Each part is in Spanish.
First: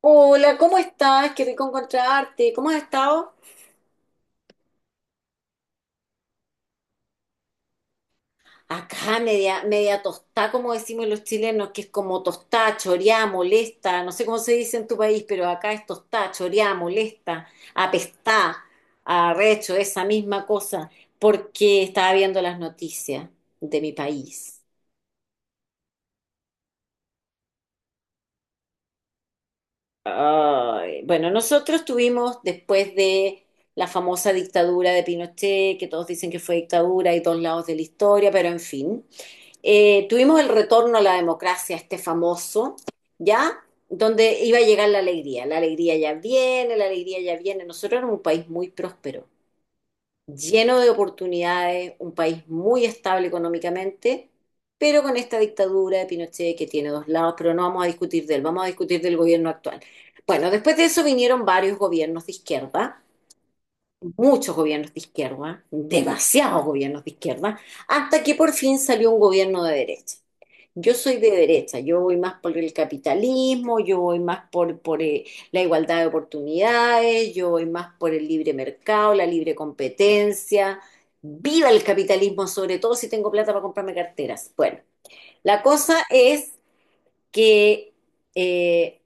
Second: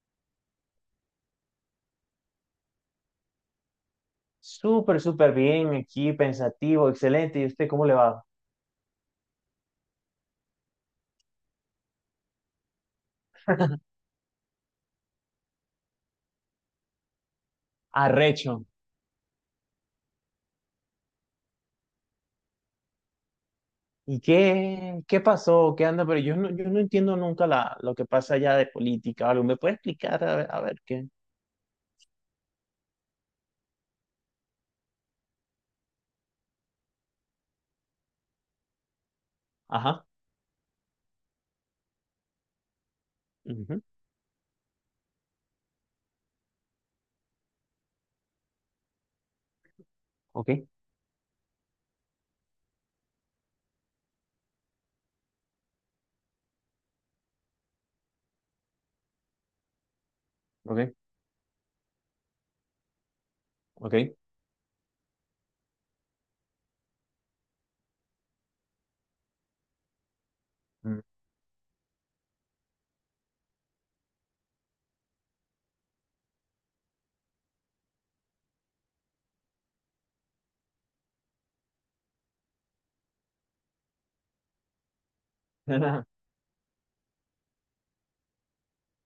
Hola, ¿cómo estás? Qué rico encontrarte. ¿Cómo has estado? Súper, súper bien aquí, pensativo, excelente. ¿Y usted cómo le va? Acá media, media tostada, como decimos los chilenos, que es como tostada, choreada, molesta. No sé cómo se dice en tu país, pero acá es tostada, choreada, molesta, apestada, Arrecho. arrecho, esa misma cosa, porque estaba viendo las noticias de mi ¿Y país. qué, qué pasó? ¿Qué anda? Pero yo no entiendo nunca lo que pasa allá de política o algo. ¿Me puede explicar? A ver Ay, qué. bueno, nosotros tuvimos después de la famosa dictadura de Pinochet, que todos dicen que fue dictadura y dos lados de la historia, pero en fin, Ajá. Tuvimos el retorno a la democracia, este famoso, ¿ya? Ujú. Donde iba a llegar la alegría. La alegría ya viene, la alegría ya viene. Nosotros éramos un país muy próspero Ok, lleno de oportunidades, un país muy estable económicamente, pero con esta dictadura de Pinochet que tiene dos lados, pero no vamos a discutir de él, vamos a discutir del gobierno actual. Bueno, después de ok, eso vinieron varios gobiernos de izquierda, ok. muchos gobiernos de izquierda, demasiados gobiernos de izquierda, hasta que por fin salió un gobierno de derecha. Yo Mm. soy de derecha, yo voy más por el capitalismo, yo voy más por la igualdad de oportunidades, yo voy más por el libre mercado, la libre competencia. Viva el capitalismo, sobre todo si tengo plata para comprarme carteras. Bueno, la cosa es que eh,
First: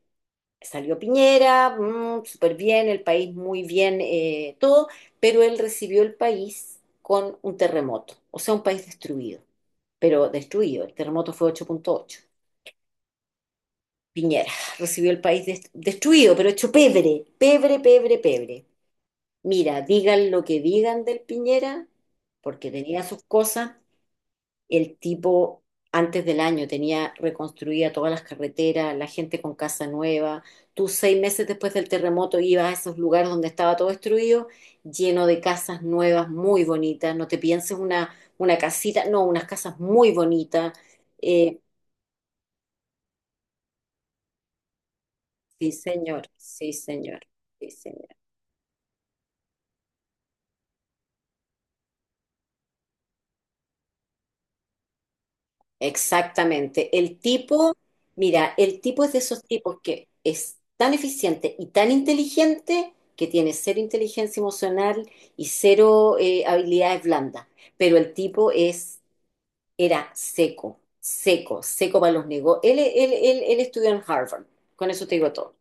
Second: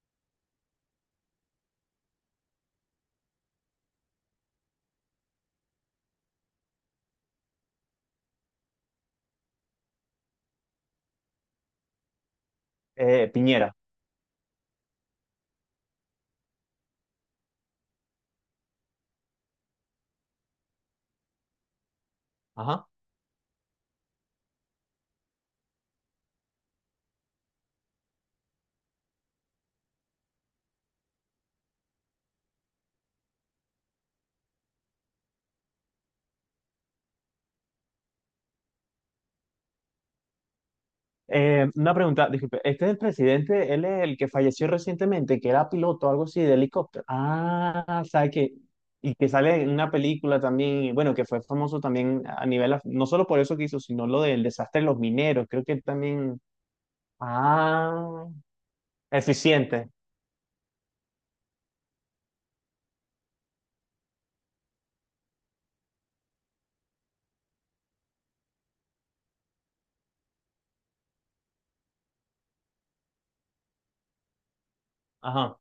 salió Piñera, súper bien, el país muy bien, todo, pero él recibió el país con un terremoto, o sea, un país destruido, pero destruido, el terremoto fue 8.8. Piñera. Piñera recibió el país destruido, pero hecho pebre, pebre, pebre, pebre. Mira, digan lo que digan del Piñera, porque Ajá. tenía sus cosas. El tipo, antes del año, tenía reconstruida todas las carreteras, la gente con casa nueva. Tú seis meses después del terremoto ibas a esos lugares donde estaba todo destruido, lleno de casas nuevas, muy bonitas. No te pienses una casita, no, unas casas muy bonitas. Eh, Una pregunta, disculpe, este es el presidente, él es el que falleció recientemente, que era sí, piloto, algo señor, así, de sí, helicóptero. señor, sí, Ah, señor. sabe que, y que sale en una película también, y bueno, que fue famoso también a nivel, no solo por eso que hizo, sino lo del desastre de los mineros, creo que también, Exactamente. El tipo, ah, mira, el tipo es de esos tipos eficiente, que es tan eficiente y tan inteligente que tiene cero inteligencia emocional y cero habilidades blandas. Pero el tipo es, era seco, seco, seco para los negocios. Él estudió en Harvard, con eso te digo todo. ajá,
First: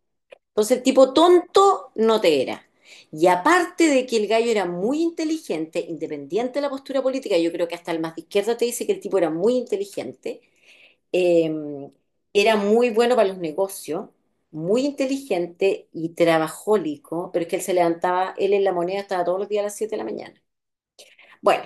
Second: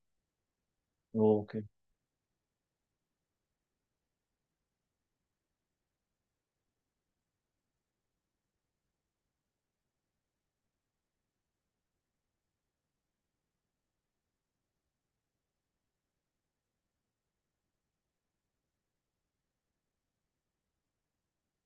Entonces el tipo ok. tonto no te era. Y aparte de que el gallo era muy inteligente, independiente de la postura política, yo creo que hasta el más de izquierda te dice que el tipo era muy inteligente, eh, era muy bueno para los negocios, muy inteligente y trabajólico, pero es que él se levantaba, él en la moneda estaba todos los días a las 7 de la mañana. Bueno,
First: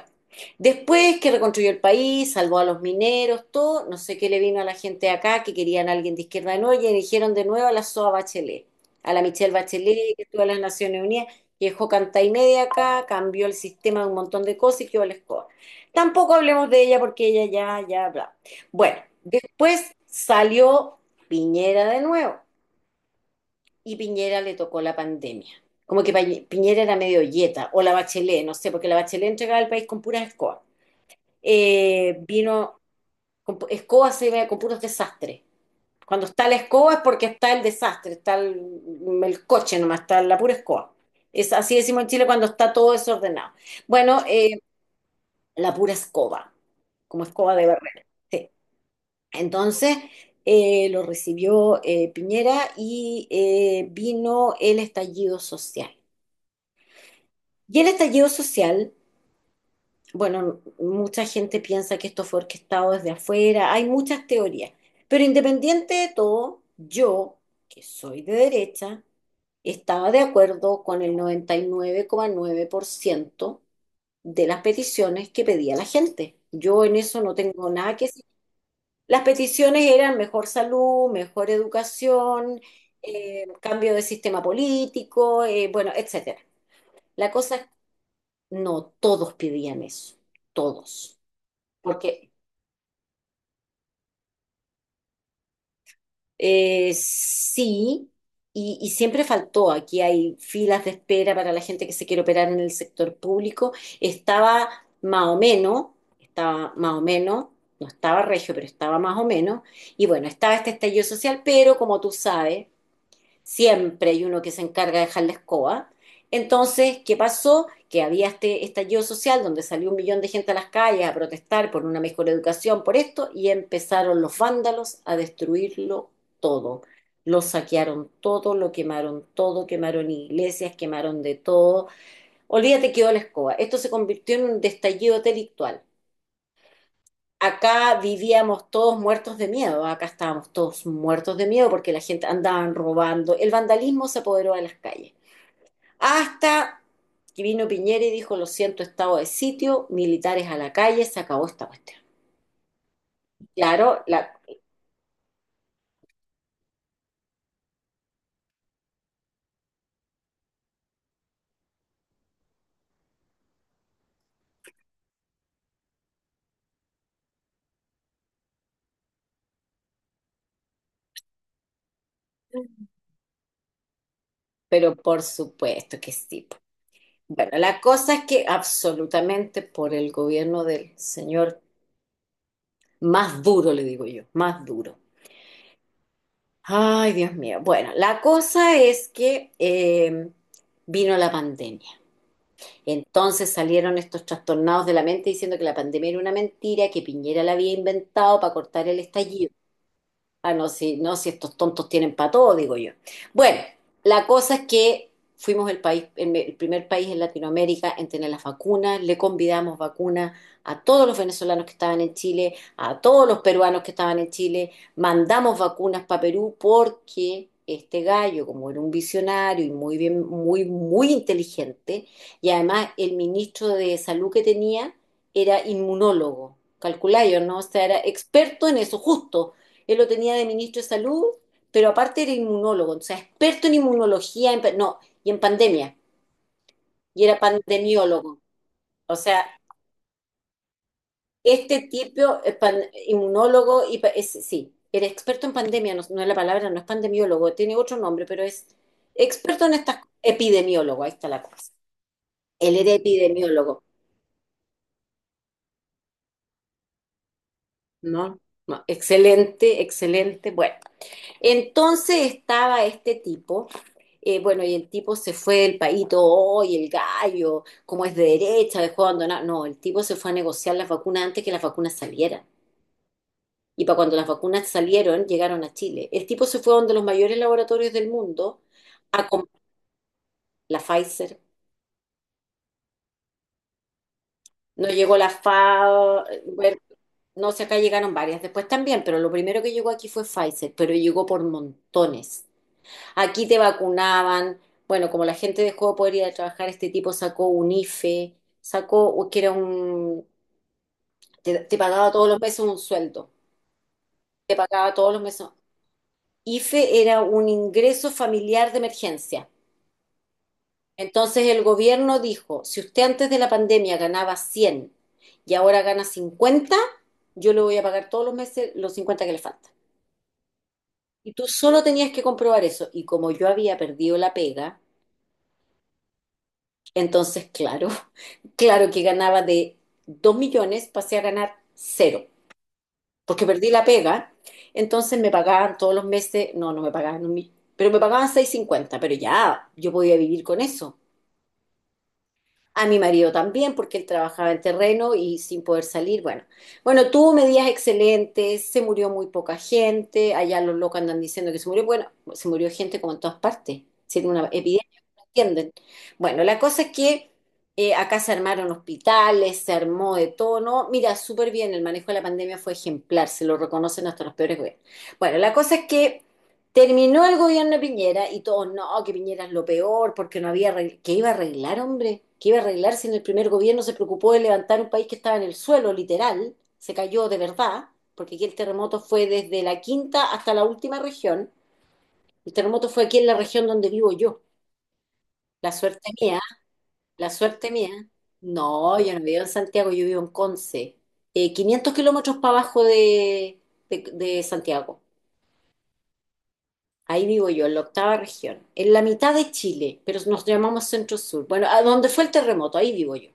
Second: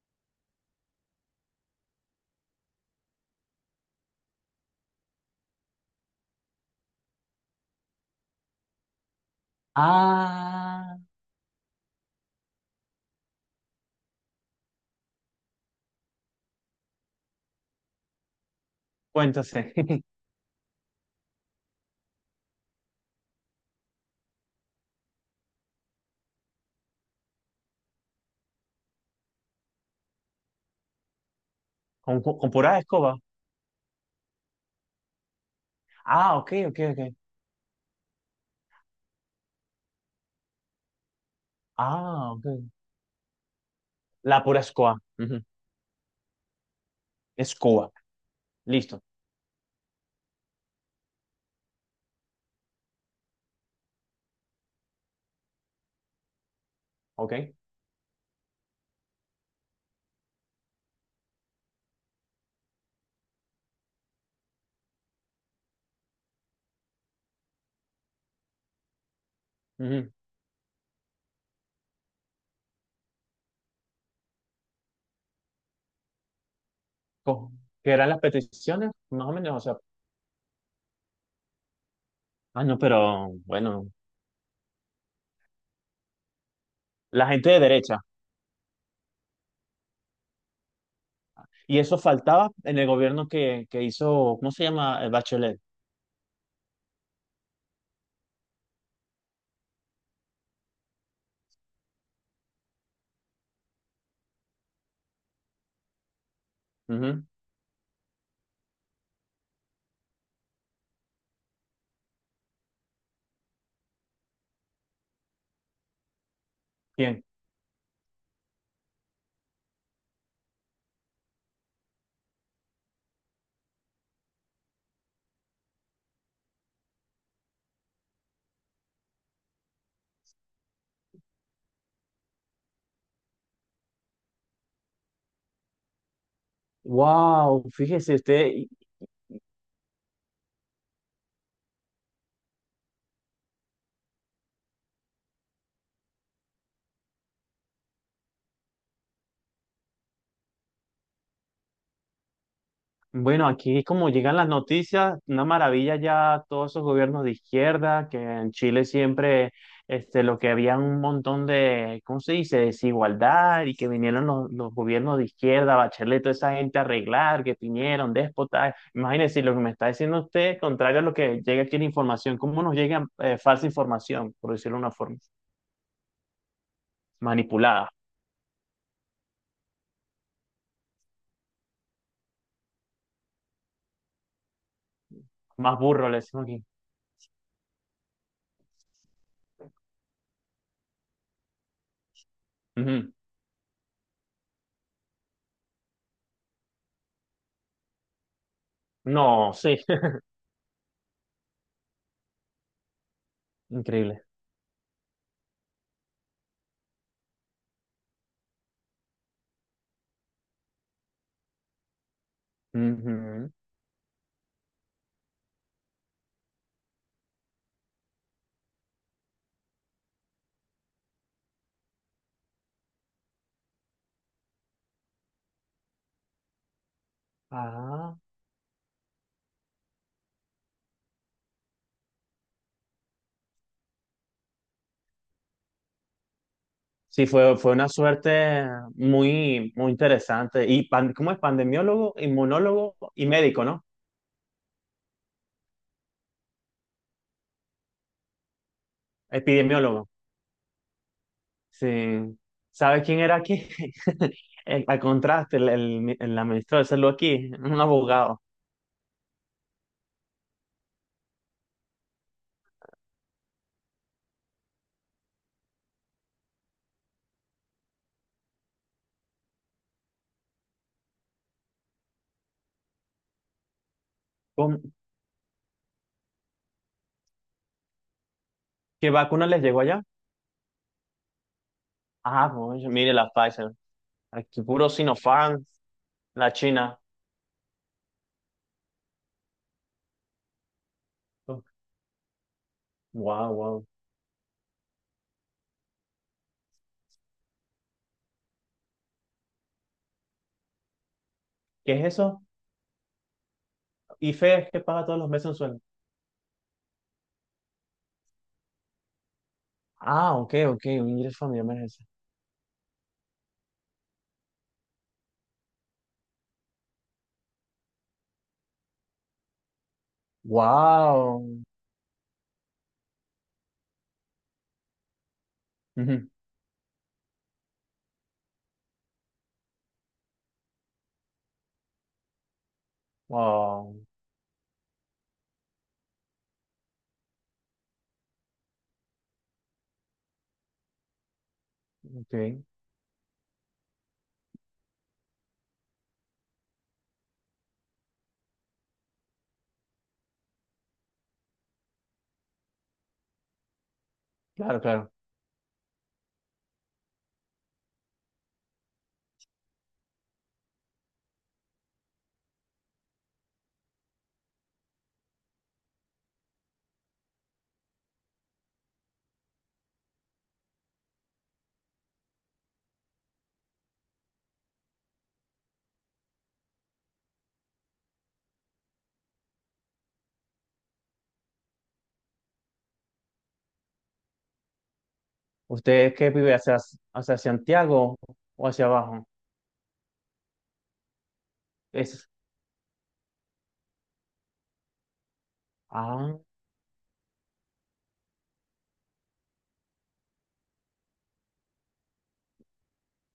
después que reconstruyó el país, salvó a los mineros, todo, no sé qué le vino a la gente de acá que querían a alguien de izquierda de nuevo y eligieron de nuevo a la SOA Bachelet, a la Michelle Bachelet, que estuvo en las Ah, Naciones Unidas, que dejó canta y media acá, cambió el sistema de un montón de cosas y quedó la escoba. Tampoco hablemos de ella porque ella ya, ya, bla. Bueno, cuéntase. después salió Piñera de nuevo y Piñera le tocó la pandemia. Como que Piñera era medio yeta, o la Bachelet, no sé, porque la Bachelet entregaba el país con puras escobas Con pura vino escoba. con, escoba se ve con puros desastres. Cuando Ah, está ok, la ok, escoba ok. es porque está el desastre, está el coche nomás, está la pura escoba. Es así decimos en Chile Ah, ok. cuando está todo desordenado. Bueno, La pura escoba, ujú. la pura escoba, como escoba de Escoba, barrer. Sí. listo, Entonces lo recibió Piñera y vino el estallido social. ok. Y el estallido social. Bueno, mucha gente piensa que esto fue orquestado desde afuera, hay muchas teorías, pero independiente de todo, yo, que soy de derecha, estaba Ujú. de acuerdo con el 99,9% de las peticiones que pedía la gente. Yo en eso no co- tengo ¿Que nada que eran las decir. peticiones, Las más o menos? O sea, peticiones eran mejor salud, mejor educación, ah, no, pero bueno, cambio de sistema político, bueno, etcétera. la La gente cosa de es, derecha. no todos pedían eso, todos. ¿Y eso Porque faltaba en el gobierno que hizo? ¿Cómo se llama? El Bachelet. Sí, y siempre faltó. Aquí hay filas de espera para la gente que se quiere operar en el sector público. Estaba más o menos, estaba más o Ujú. menos, no estaba regio, pero estaba más o menos. Y bueno, estaba este estallido social, pero como tú sabes, siempre hay uno que se encarga de dejar la escoba. Entonces, ¿qué Bien. pasó? Que había este estallido social donde salió un millón de gente a las calles a protestar por una mejor educación, por esto, y empezaron los vándalos a destruirlo todo. Lo saquearon todo, lo quemaron todo, quemaron iglesias, quemaron de todo. Olvídate que quedó la escoba. Esto se convirtió en un estallido delictual. Wow, Acá fíjese vivíamos usted. todos muertos de miedo, acá estábamos todos muertos de miedo porque la gente andaban robando, el vandalismo se apoderó de las calles. Hasta que vino Piñera y dijo, lo siento, estado de sitio, militares a la calle, se acabó esta cuestión. Bueno, aquí Claro, como llegan las noticias, una maravilla ya todos esos gobiernos de izquierda, que en Chile siempre este, lo que había un montón de, ¿cómo se dice?, desigualdad, y que vinieron los gobiernos de izquierda, Bachelet, toda esa gente a arreglar, que vinieron, déspotas. Imagínense lo que me está diciendo usted, contrario a lo que llega aquí en información, ¿cómo nos llega falsa información?, por decirlo de una pero forma, por supuesto que sí. Bueno, la manipulada, cosa es que absolutamente por el gobierno del señor más duro, le digo yo, más duro. más burro le decimos aquí. Ay, Dios mío. Bueno, la cosa es que vino la pandemia. Ujú. Entonces salieron estos trastornados de la mente diciendo que la pandemia era una mentira, que Piñera la había inventado para cortar el estallido. No, sí. Ah, no, si, no, si estos tontos tienen para todo, digo yo. Bueno, la Increíble. cosa es que fuimos el país, el primer país en Latinoamérica en tener las vacunas, le convidamos vacunas a todos los venezolanos que estaban en Chile, a todos los Ujú. peruanos que estaban en Chile, mandamos vacunas para Perú porque este gallo, como era un visionario y muy bien, muy, muy inteligente, y además el ministro de salud que tenía era inmunólogo calculáis, ¿no? O sea, era Ah. experto en eso, justo. Él lo tenía de ministro de salud, pero aparte era inmunólogo, o sea, experto en inmunología, en, no, y en pandemia, y Sí, era fue, fue una pandemiólogo. suerte O sea, muy, muy interesante. Y ¿cómo es? este Pandemiólogo, tipo, es inmunólogo y médico, inmunólogo, ¿no? y, sí, era experto en pandemia, no, no es la palabra, no es pandemiólogo, tiene otro nombre, pero es experto en estas, Epidemiólogo. epidemiólogo, ahí está la cosa. Sí. Él era ¿Sabes quién era aquí? epidemiólogo, Al contraste, el administrador de salud aquí, un ¿no? abogado. No, excelente, excelente. Bueno, entonces estaba este tipo, bueno, y el tipo se fue del país, todo, "Oh, y el gallo, como es de derecha, dejó abandonado. No, el tipo se fue a negociar las vacunas antes que las vacunas salieran. Y para cuando las vacunas ¿Cómo- salieron, llegaron a Chile. El tipo se fue a uno de los mayores laboratorios del mundo ¿Qué a vacuna comprar les llegó allá? la Pfizer. Ah, pues, mire, la Pfizer. Aquí No puro llegó la Sinopharm, la bueno, China. no sé, acá llegaron varias después también, pero lo primero que llegó aquí fue Pfizer, pero llegó por montones. Aquí Wow, te wow. vacunaban. Bueno, como la gente dejó de poder ir a trabajar, este tipo sacó un IFE, sacó, que era un, te ¿Qué es pagaba todos los eso? meses un sueldo, te IFE es que pagaba paga todos todos los los meses meses. un sueldo. IFE era un ingreso familiar de emergencia. Ah, ok, ok, un ingreso Entonces el familiar de emergencia. gobierno dijo, si usted antes de la pandemia ganaba 100 y ahora gana 50, yo le voy a pagar todos los meses los 50 que le faltan. Y tú Wow. solo tenías que comprobar eso. Y como yo había perdido la pega, entonces, claro, claro que ganaba de 2 millones, pasé a ganar cero, porque perdí la Wow, pega. Entonces me pagaban todos los meses, no, no me pagaban un millón, pero me pagaban 650 pero ya yo podía vivir con eso. ok, A mi marido también, porque él trabajaba en terreno y sin poder salir. Bueno, bueno, tuvo medidas excelentes, se murió muy poca gente, allá los locos andan diciendo que se murió. Bueno, se murió gente como en todas partes, si era una epidemia, claro, claro. no entienden. Bueno, la cosa es que acá se armaron hospitales, se armó de todo, ¿no? Mira, súper bien, el manejo de la pandemia fue ejemplar, se lo reconocen hasta los peores gobiernos. Bueno, la cosa es que terminó el gobierno de Piñera y todos, no, que Piñera es lo peor porque no había, que iba a arreglar, hombre, que iba a arreglar si en el primer gobierno se preocupó de levantar un país que estaba en el suelo, literal, se cayó de verdad, porque aquí el terremoto fue desde la quinta hasta la última región, el terremoto fue aquí en la región donde vivo yo, la suerte ¿Usted qué mía, vive hacia, la hacia suerte mía, Santiago o hacia no, yo no abajo? vivo en Santiago, yo vivo en Conce, 500 Es, kilómetros para abajo de Santiago. ah, Ahí vivo yo, en la octava región, en la mitad de Chile, pero nos llamamos Centro Sur. Bueno, a donde fue el terremoto, ahí vivo yo.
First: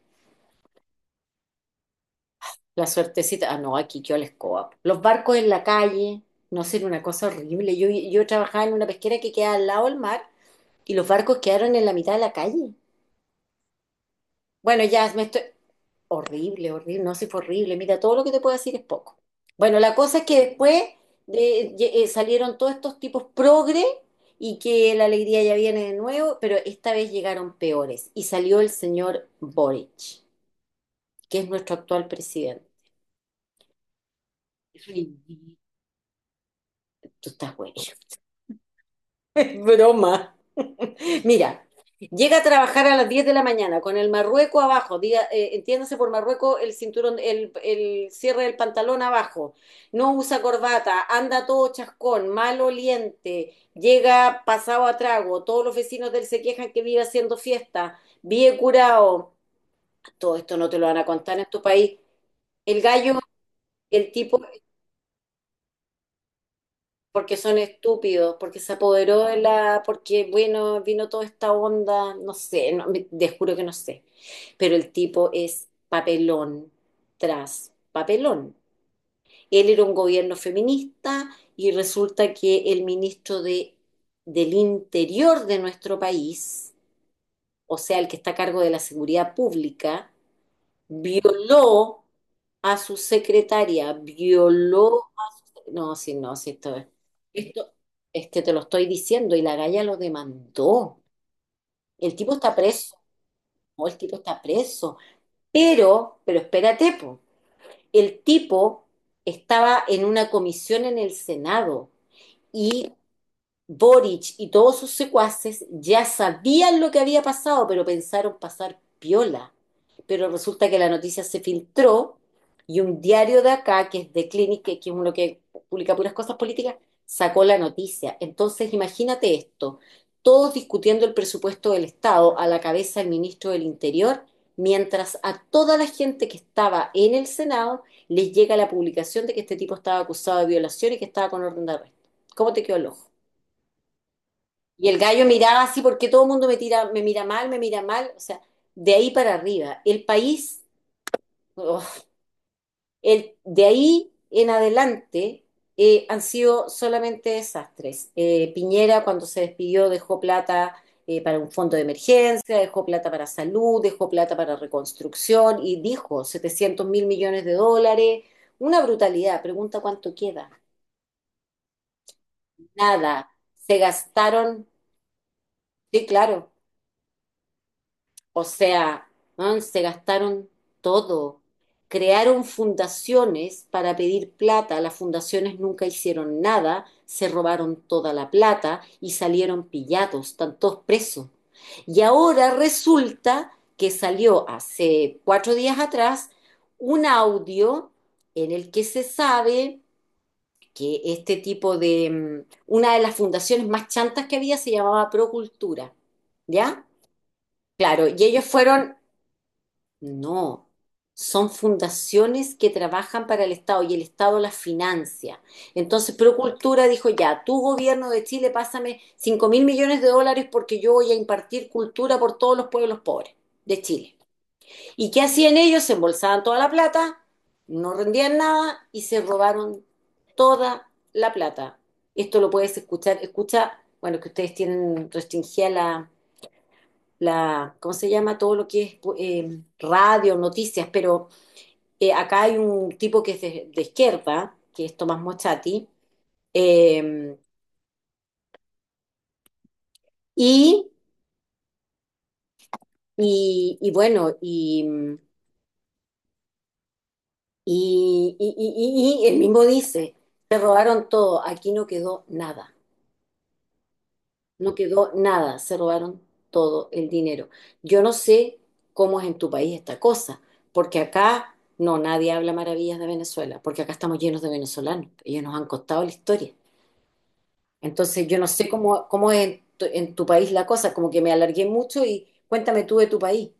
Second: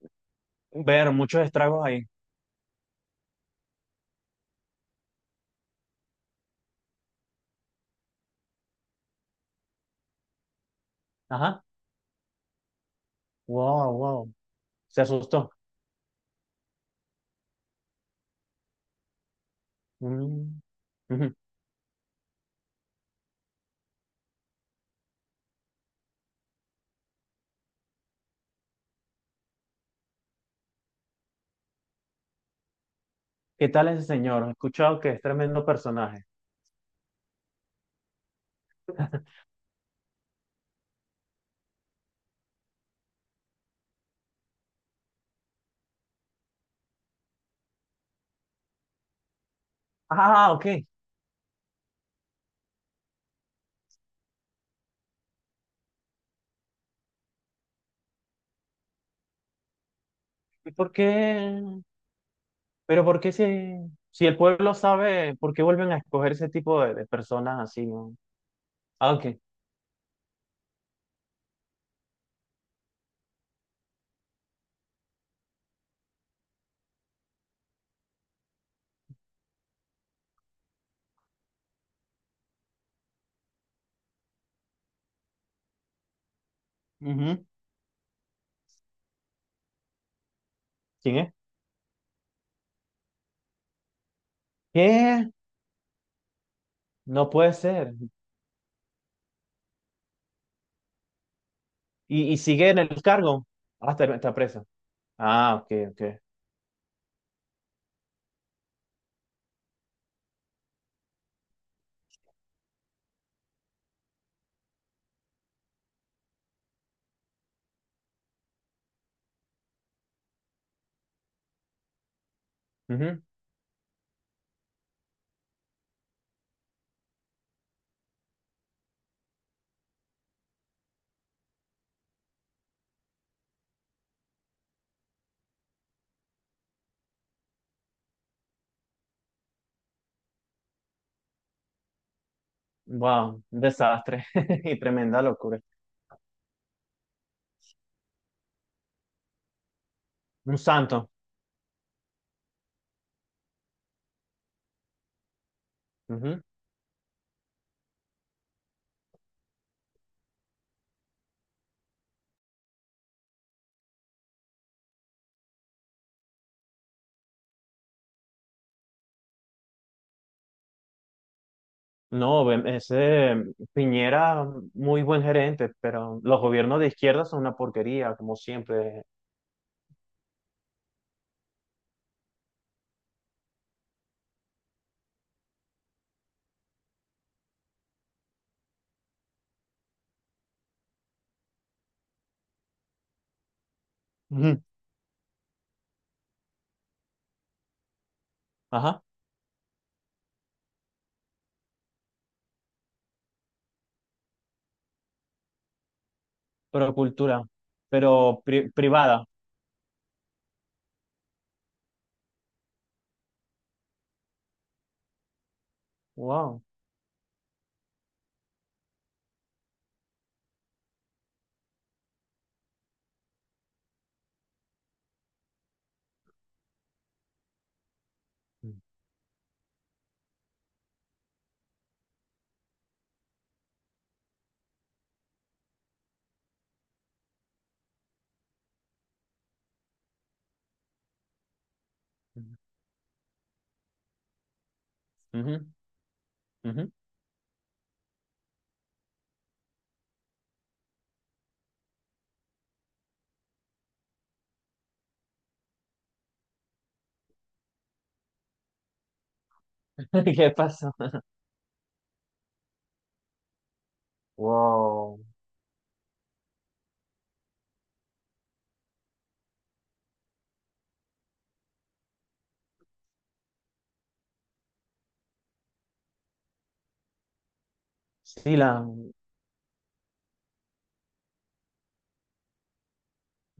ver muchos estragos ahí. La suertecita, ah, no, aquí yo la escoba. Los barcos en la calle, no sé, era una cosa horrible. Yo trabajaba en una pesquera que queda al lado del mar y los barcos Ajá, quedaron en la mitad de la calle. wow, wow, Bueno, se ya me estoy... asustó. Horrible, horrible, no, sí fue horrible. Mira, todo lo que te puedo decir es poco. Bueno, la cosa es que Mm, ujú. Salieron todos estos tipos progre y que la alegría ya viene de nuevo, pero esta vez llegaron peores y salió el señor Boric, que es nuestro actual presidente. ¿Qué tal ese señor? He escuchado que es Ridículo. tremendo personaje. Tú estás bueno. Broma. Mira, llega a trabajar a las 10 de la mañana con el marrueco abajo, diga, entiéndase por marrueco el cinturón, el cierre del pantalón abajo, no usa Ah, ok. corbata, anda todo chascón, mal oliente, llega pasado a trago, todos los vecinos de él se quejan que vive haciendo fiesta, vive curado. Todo esto no ¿Y te lo por van a contar en tu qué? país. El Pero gallo, ¿por qué si, el si el tipo pueblo sabe, por qué vuelven a escoger ese tipo de porque son personas así, no? estúpidos, porque se Ah, apoderó ok. de la, porque bueno, vino toda esta onda, no sé, no, te juro que no sé, pero el tipo es papelón tras papelón. Él era un gobierno feminista y resulta que el ministro de, del Interior de nuestro país, Ujú. o sea, el que está a cargo de la seguridad pública, ¿Quién es? violó a su secretaria, violó ¿Qué? no, sí, no, sí, esto es. No puede Esto ser. es que te lo estoy diciendo y la galla lo demandó. El tipo Y está sigue en preso, el cargo. o Ah, el está, tipo está está preso. preso. Ah, ok, ok. Pero espérate, po. El tipo estaba en una comisión en el Senado y Boric y todos sus secuaces ya sabían lo que había pasado, pero pensaron pasar piola. Pero resulta que la noticia se filtró y un Ujú. diario de acá, que es de Clinic, que es uno que publica puras cosas políticas, sacó la noticia. Entonces, imagínate esto, todos discutiendo el presupuesto del Estado a la cabeza del ministro del Interior, mientras a toda la gente que estaba en el Senado les llega la publicación de que este tipo estaba acusado de violación y que estaba con orden de arresto. ¿Cómo te quedó el ojo? Wow, un desastre. Y Y el tremenda gallo locura. miraba así porque todo el mundo me tira, me mira mal, me mira mal. O sea, de ahí para arriba. El Un país, santo. oh, el, de ahí en adelante han Ujú. sido solamente desastres. Piñera cuando se despidió dejó plata para un fondo de emergencia, dejó plata para salud, dejó plata para reconstrucción y dijo 700.000 millones de dólares. Una brutalidad. Pregunta cuánto queda. No, Nada. ese mm, Se Piñera, gastaron, mm, muy buen gerente, sí, pero los claro. gobiernos de izquierda son una porquería, como O siempre. sea, man, se gastaron todo. Crearon fundaciones para pedir plata, las fundaciones nunca hicieron nada, se robaron toda la plata y salieron pillados, están todos presos. Y ahora resulta que salió Ujú. hace 4 días atrás un audio en el que Ajá, se sabe que este tipo de, una de las fundaciones más chantas que había se llamaba Procultura, ¿ya? pero cultura, Claro, y pero ellos fueron privada. no, son fundaciones que trabajan para el Estado y el Estado las financia. Entonces, Wow. Procultura dijo, ya, tu gobierno de Chile, pásame 5.000 millones de dólares porque yo voy a impartir cultura por todos los pueblos pobres de Chile. ¿Y qué hacían ellos? Se embolsaban toda la plata, no rendían nada y se robaron toda la plata. Esto lo puedes escuchar, escucha, bueno, que ustedes tienen restringida la, ¿cómo se llama? Todo lo que es radio, noticias, pero acá hay un tipo que es de izquierda, que es Tomás Ujú, Mochati, ujú. eh, y, y bueno, y él mismo dice, ¿Qué se pasó? robaron todo, aquí no quedó nada. No quedó Wow. nada, se robaron todo el dinero. Yo no sé cómo es en tu país esta cosa, porque acá no, nadie habla maravillas de Venezuela, porque acá estamos llenos de venezolanos, ellos nos han costado la historia. Entonces yo no Sí, sé la, cómo es en en tu país la cosa, como que me alargué mucho y cuéntame tú de tu país.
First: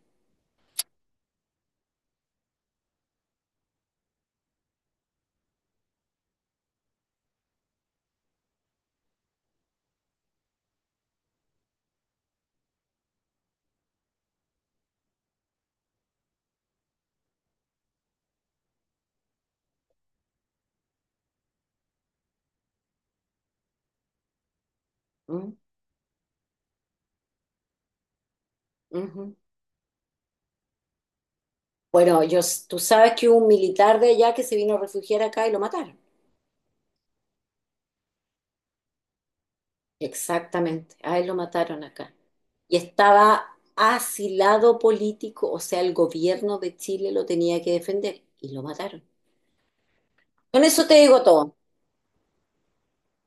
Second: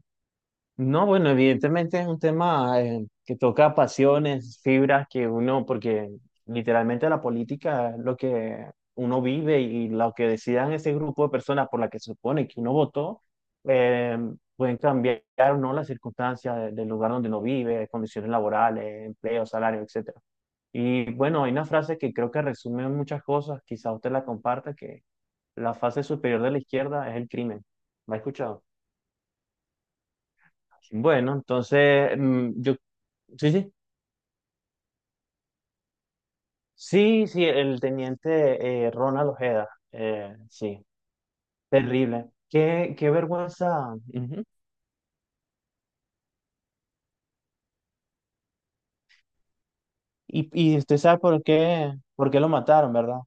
No, bueno, evidentemente es un tema que toca pasiones, fibras que uno, porque literalmente la política es lo que uno vive, y lo que decidan ese grupo de personas por la que se supone que uno votó, eh, pueden cambiar o no las circunstancias del lugar donde uno vive, condiciones laborales, empleo, salario, etcétera. Y bueno, hay una frase que creo que resume muchas cosas, quizá usted la comparta, que ¿Mm? la fase superior de la izquierda es el crimen. ¿La ha escuchado? Ujú. Bueno, entonces, Bueno, yo, mm, yo, tú sabes que hubo un sí, sí, militar de allá que se vino a refugiar acá y lo mataron. sí, sí, el teniente Ronald Ojeda, sí, Exactamente, a él lo mataron acá. terrible. Y Qué, qué estaba vergüenza. Ujú. asilado político, o sea, el gobierno de Chile lo tenía que defender y lo mataron. Y, Con y eso te usted sabe digo todo. Por qué lo mataron, ¿verdad?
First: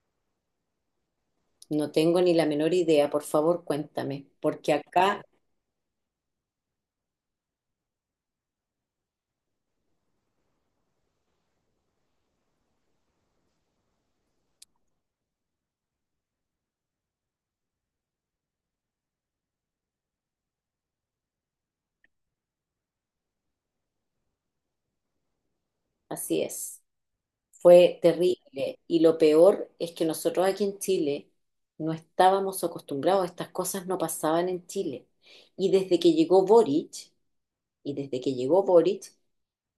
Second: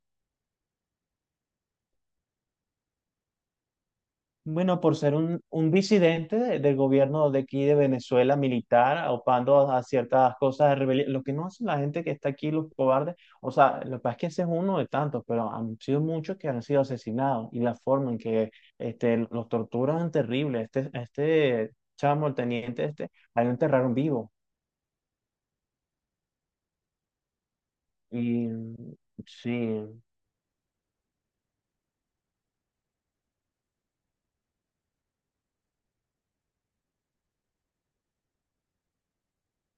No tengo ni la menor idea, por favor, cuéntame, porque Bueno, por ser acá un disidente del gobierno de aquí de Venezuela, militar, opando a ciertas cosas de rebelión, lo que no hace la gente que está aquí, los cobardes. O sea, lo que pasa es que ese es uno de tantos, pero han sido muchos que han sido asesinados, y la forma en que este, los torturan es terrible. Este chamo, el teniente este, a él lo enterraron vivo así es. Fue y terrible mm, y lo peor es sí. que nosotros aquí en Chile no estábamos acostumbrados, estas cosas no pasaban en Chile. Y desde que llegó Boric, y desde que llegó Boric,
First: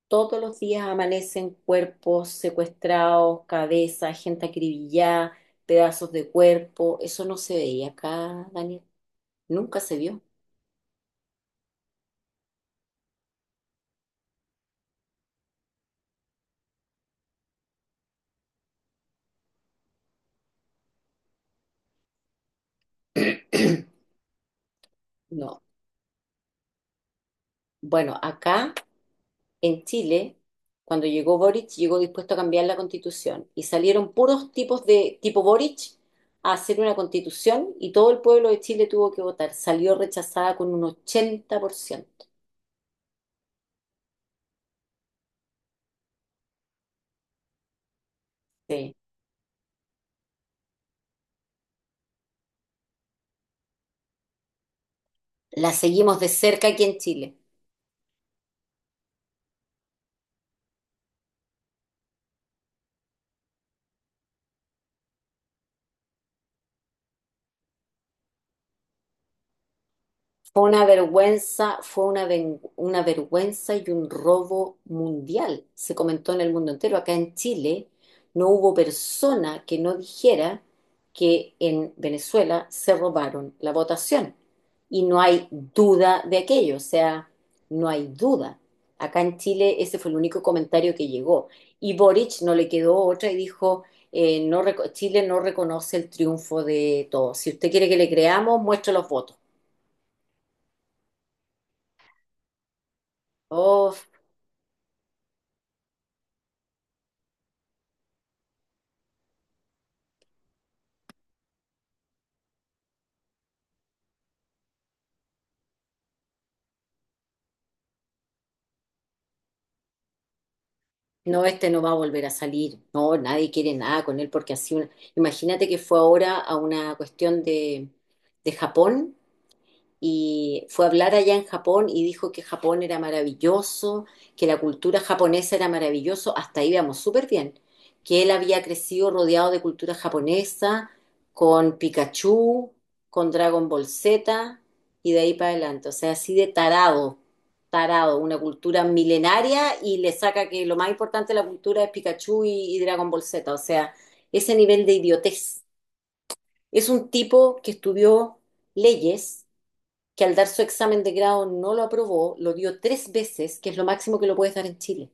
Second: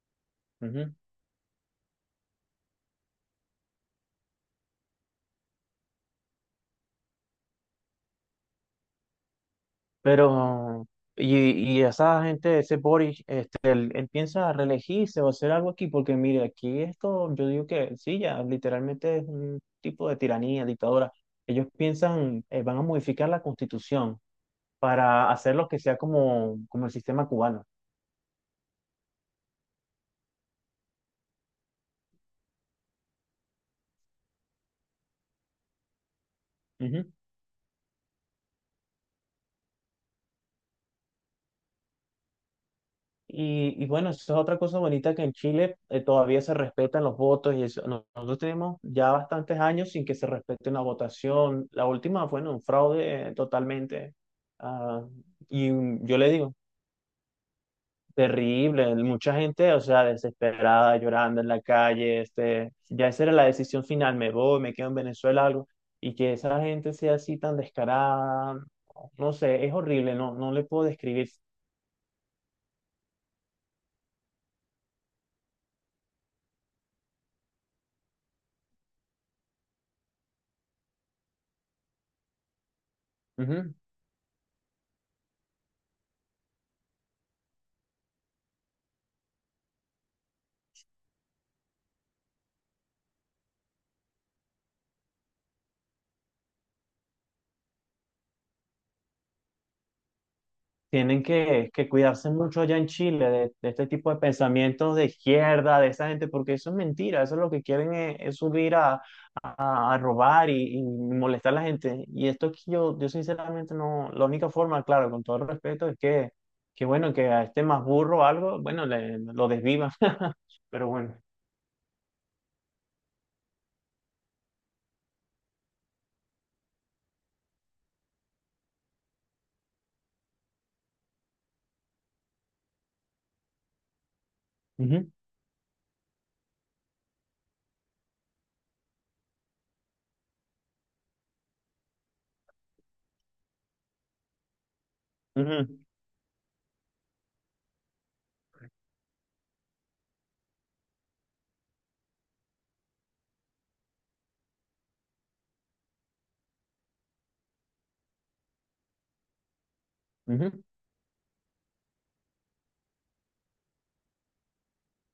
todos los días Ujú. amanecen cuerpos secuestrados, cabezas, gente acribillada, pedazos de cuerpo. Eso no se veía acá, Daniel. Nunca se vio. Pero, y, y esa gente, ese Boris, este, él piensa reelegirse o hacer algo aquí, porque mire, aquí esto, yo digo que sí, ya literalmente es un tipo de tiranía, dictadura. Ellos piensan, van a modificar la constitución para hacer No. lo que sea como, como el sistema cubano. Bueno, acá en Chile, cuando llegó Boric, llegó dispuesto a cambiar la constitución y salieron puros tipos de tipo Boric a hacer una constitución y todo el pueblo de Chile tuvo que votar. Salió rechazada con un 80%. Y bueno, eso es otra cosa bonita que en Chile todavía se respetan los votos y eso. Nosotros tenemos Sí. ya bastantes años sin que se respete una votación. La última fue en un fraude totalmente. Ah, La y mm, seguimos yo de le digo, cerca aquí en Chile. terrible. Mucha gente, o sea, desesperada, llorando en la calle. Este, ya esa era la decisión final. Me voy, me quedo en Venezuela, algo. Y que esa gente sea así tan descarada, no sé, es horrible. No, no Fue le una puedo describir. vergüenza, una vergüenza y un robo mundial. Se comentó en el mundo entero. Acá en Chile no hubo persona que no dijera que en Venezuela se robaron la votación. Y no hay duda de aquello, o sea, no hay duda. Acá en Chile ese fue el único comentario que llegó. Y Boric no le quedó otra y dijo, Chile no reconoce el triunfo de todos. Si usted quiere que le creamos, muestre los votos. Tienen que cuidarse mucho allá en Chile de este Oh, tipo de pensamientos de izquierda, de esa gente, porque eso es mentira, eso es lo que quieren es subir a, a robar y molestar a la gente. Y esto que yo sinceramente no, la única forma, claro, con todo el respeto, es que bueno, que a este más burro o algo, bueno, lo desvivan, pero bueno. no, este no va a volver a salir. No, nadie quiere nada con él porque así una... Imagínate que fue ahora a una cuestión de Japón y fue a hablar allá en Japón y dijo que Japón era maravilloso, que la cultura Ujú, japonesa era maravilloso, hasta ahí íbamos súper bien, que él había crecido rodeado de cultura japonesa, con Pikachu, con Dragon Ball Z y de ahí para ujú, adelante, o sea, así de tarado, tarado, una cultura milenaria y le saca que lo más importante de la cultura es Pikachu y Dragon Ball Z, o sea, ese nivel de idiotez. Es un tipo que estudió leyes que al dar ujú. su examen de grado no lo aprobó, lo dio tres veces, que es lo máximo que lo puedes dar en Chile.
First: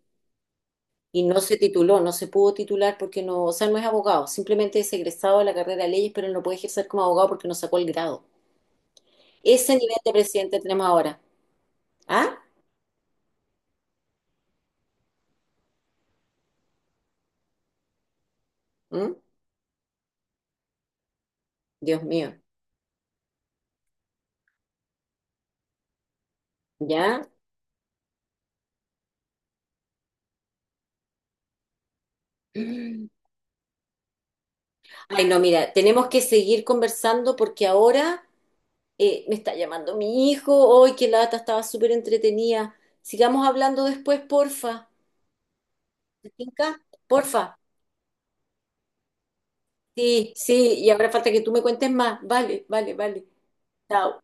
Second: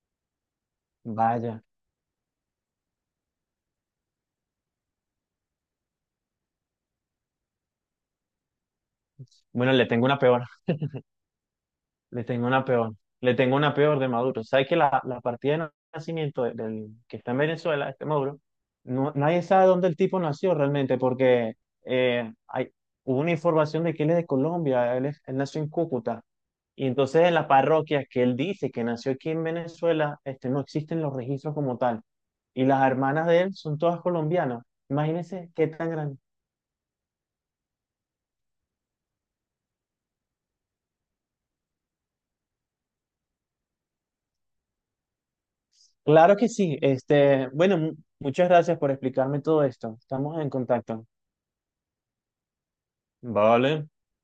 Y no se Vaya. tituló, no se pudo titular porque no, o sea, no es abogado, simplemente es egresado de la carrera de leyes, pero no puede ejercer como abogado porque no sacó el grado. Ese Bueno, le nivel tengo de una peor. presidente tenemos ahora. Le ¿Ah? tengo una peor. Le tengo una peor de Maduro. ¿Sabes que la partida de nacimiento del que está en Venezuela, este Maduro, no, ¿Mm? nadie sabe dónde el tipo nació realmente? Porque Dios eh, mío. hay, hubo una información de que él es de Colombia, él, él nació en Cúcuta. Y entonces ¿Ya? en la parroquia que él dice que nació aquí en Venezuela, este, no existen los registros como tal. Y las Mm. hermanas de él son todas colombianas. Ay, no, Imagínense qué mira, tan tenemos grande. que seguir conversando porque ahora me está llamando mi hijo. Hoy qué lata, estaba súper entretenida. Sigamos hablando después, porfa. ¿Te Claro que sí. tinca? Este, Porfa. bueno, muchas gracias por explicarme todo esto. Sí, Estamos en sí, y contacto. ahora falta que tú me cuentes más. Vale, vale, vale. Vale. Chao.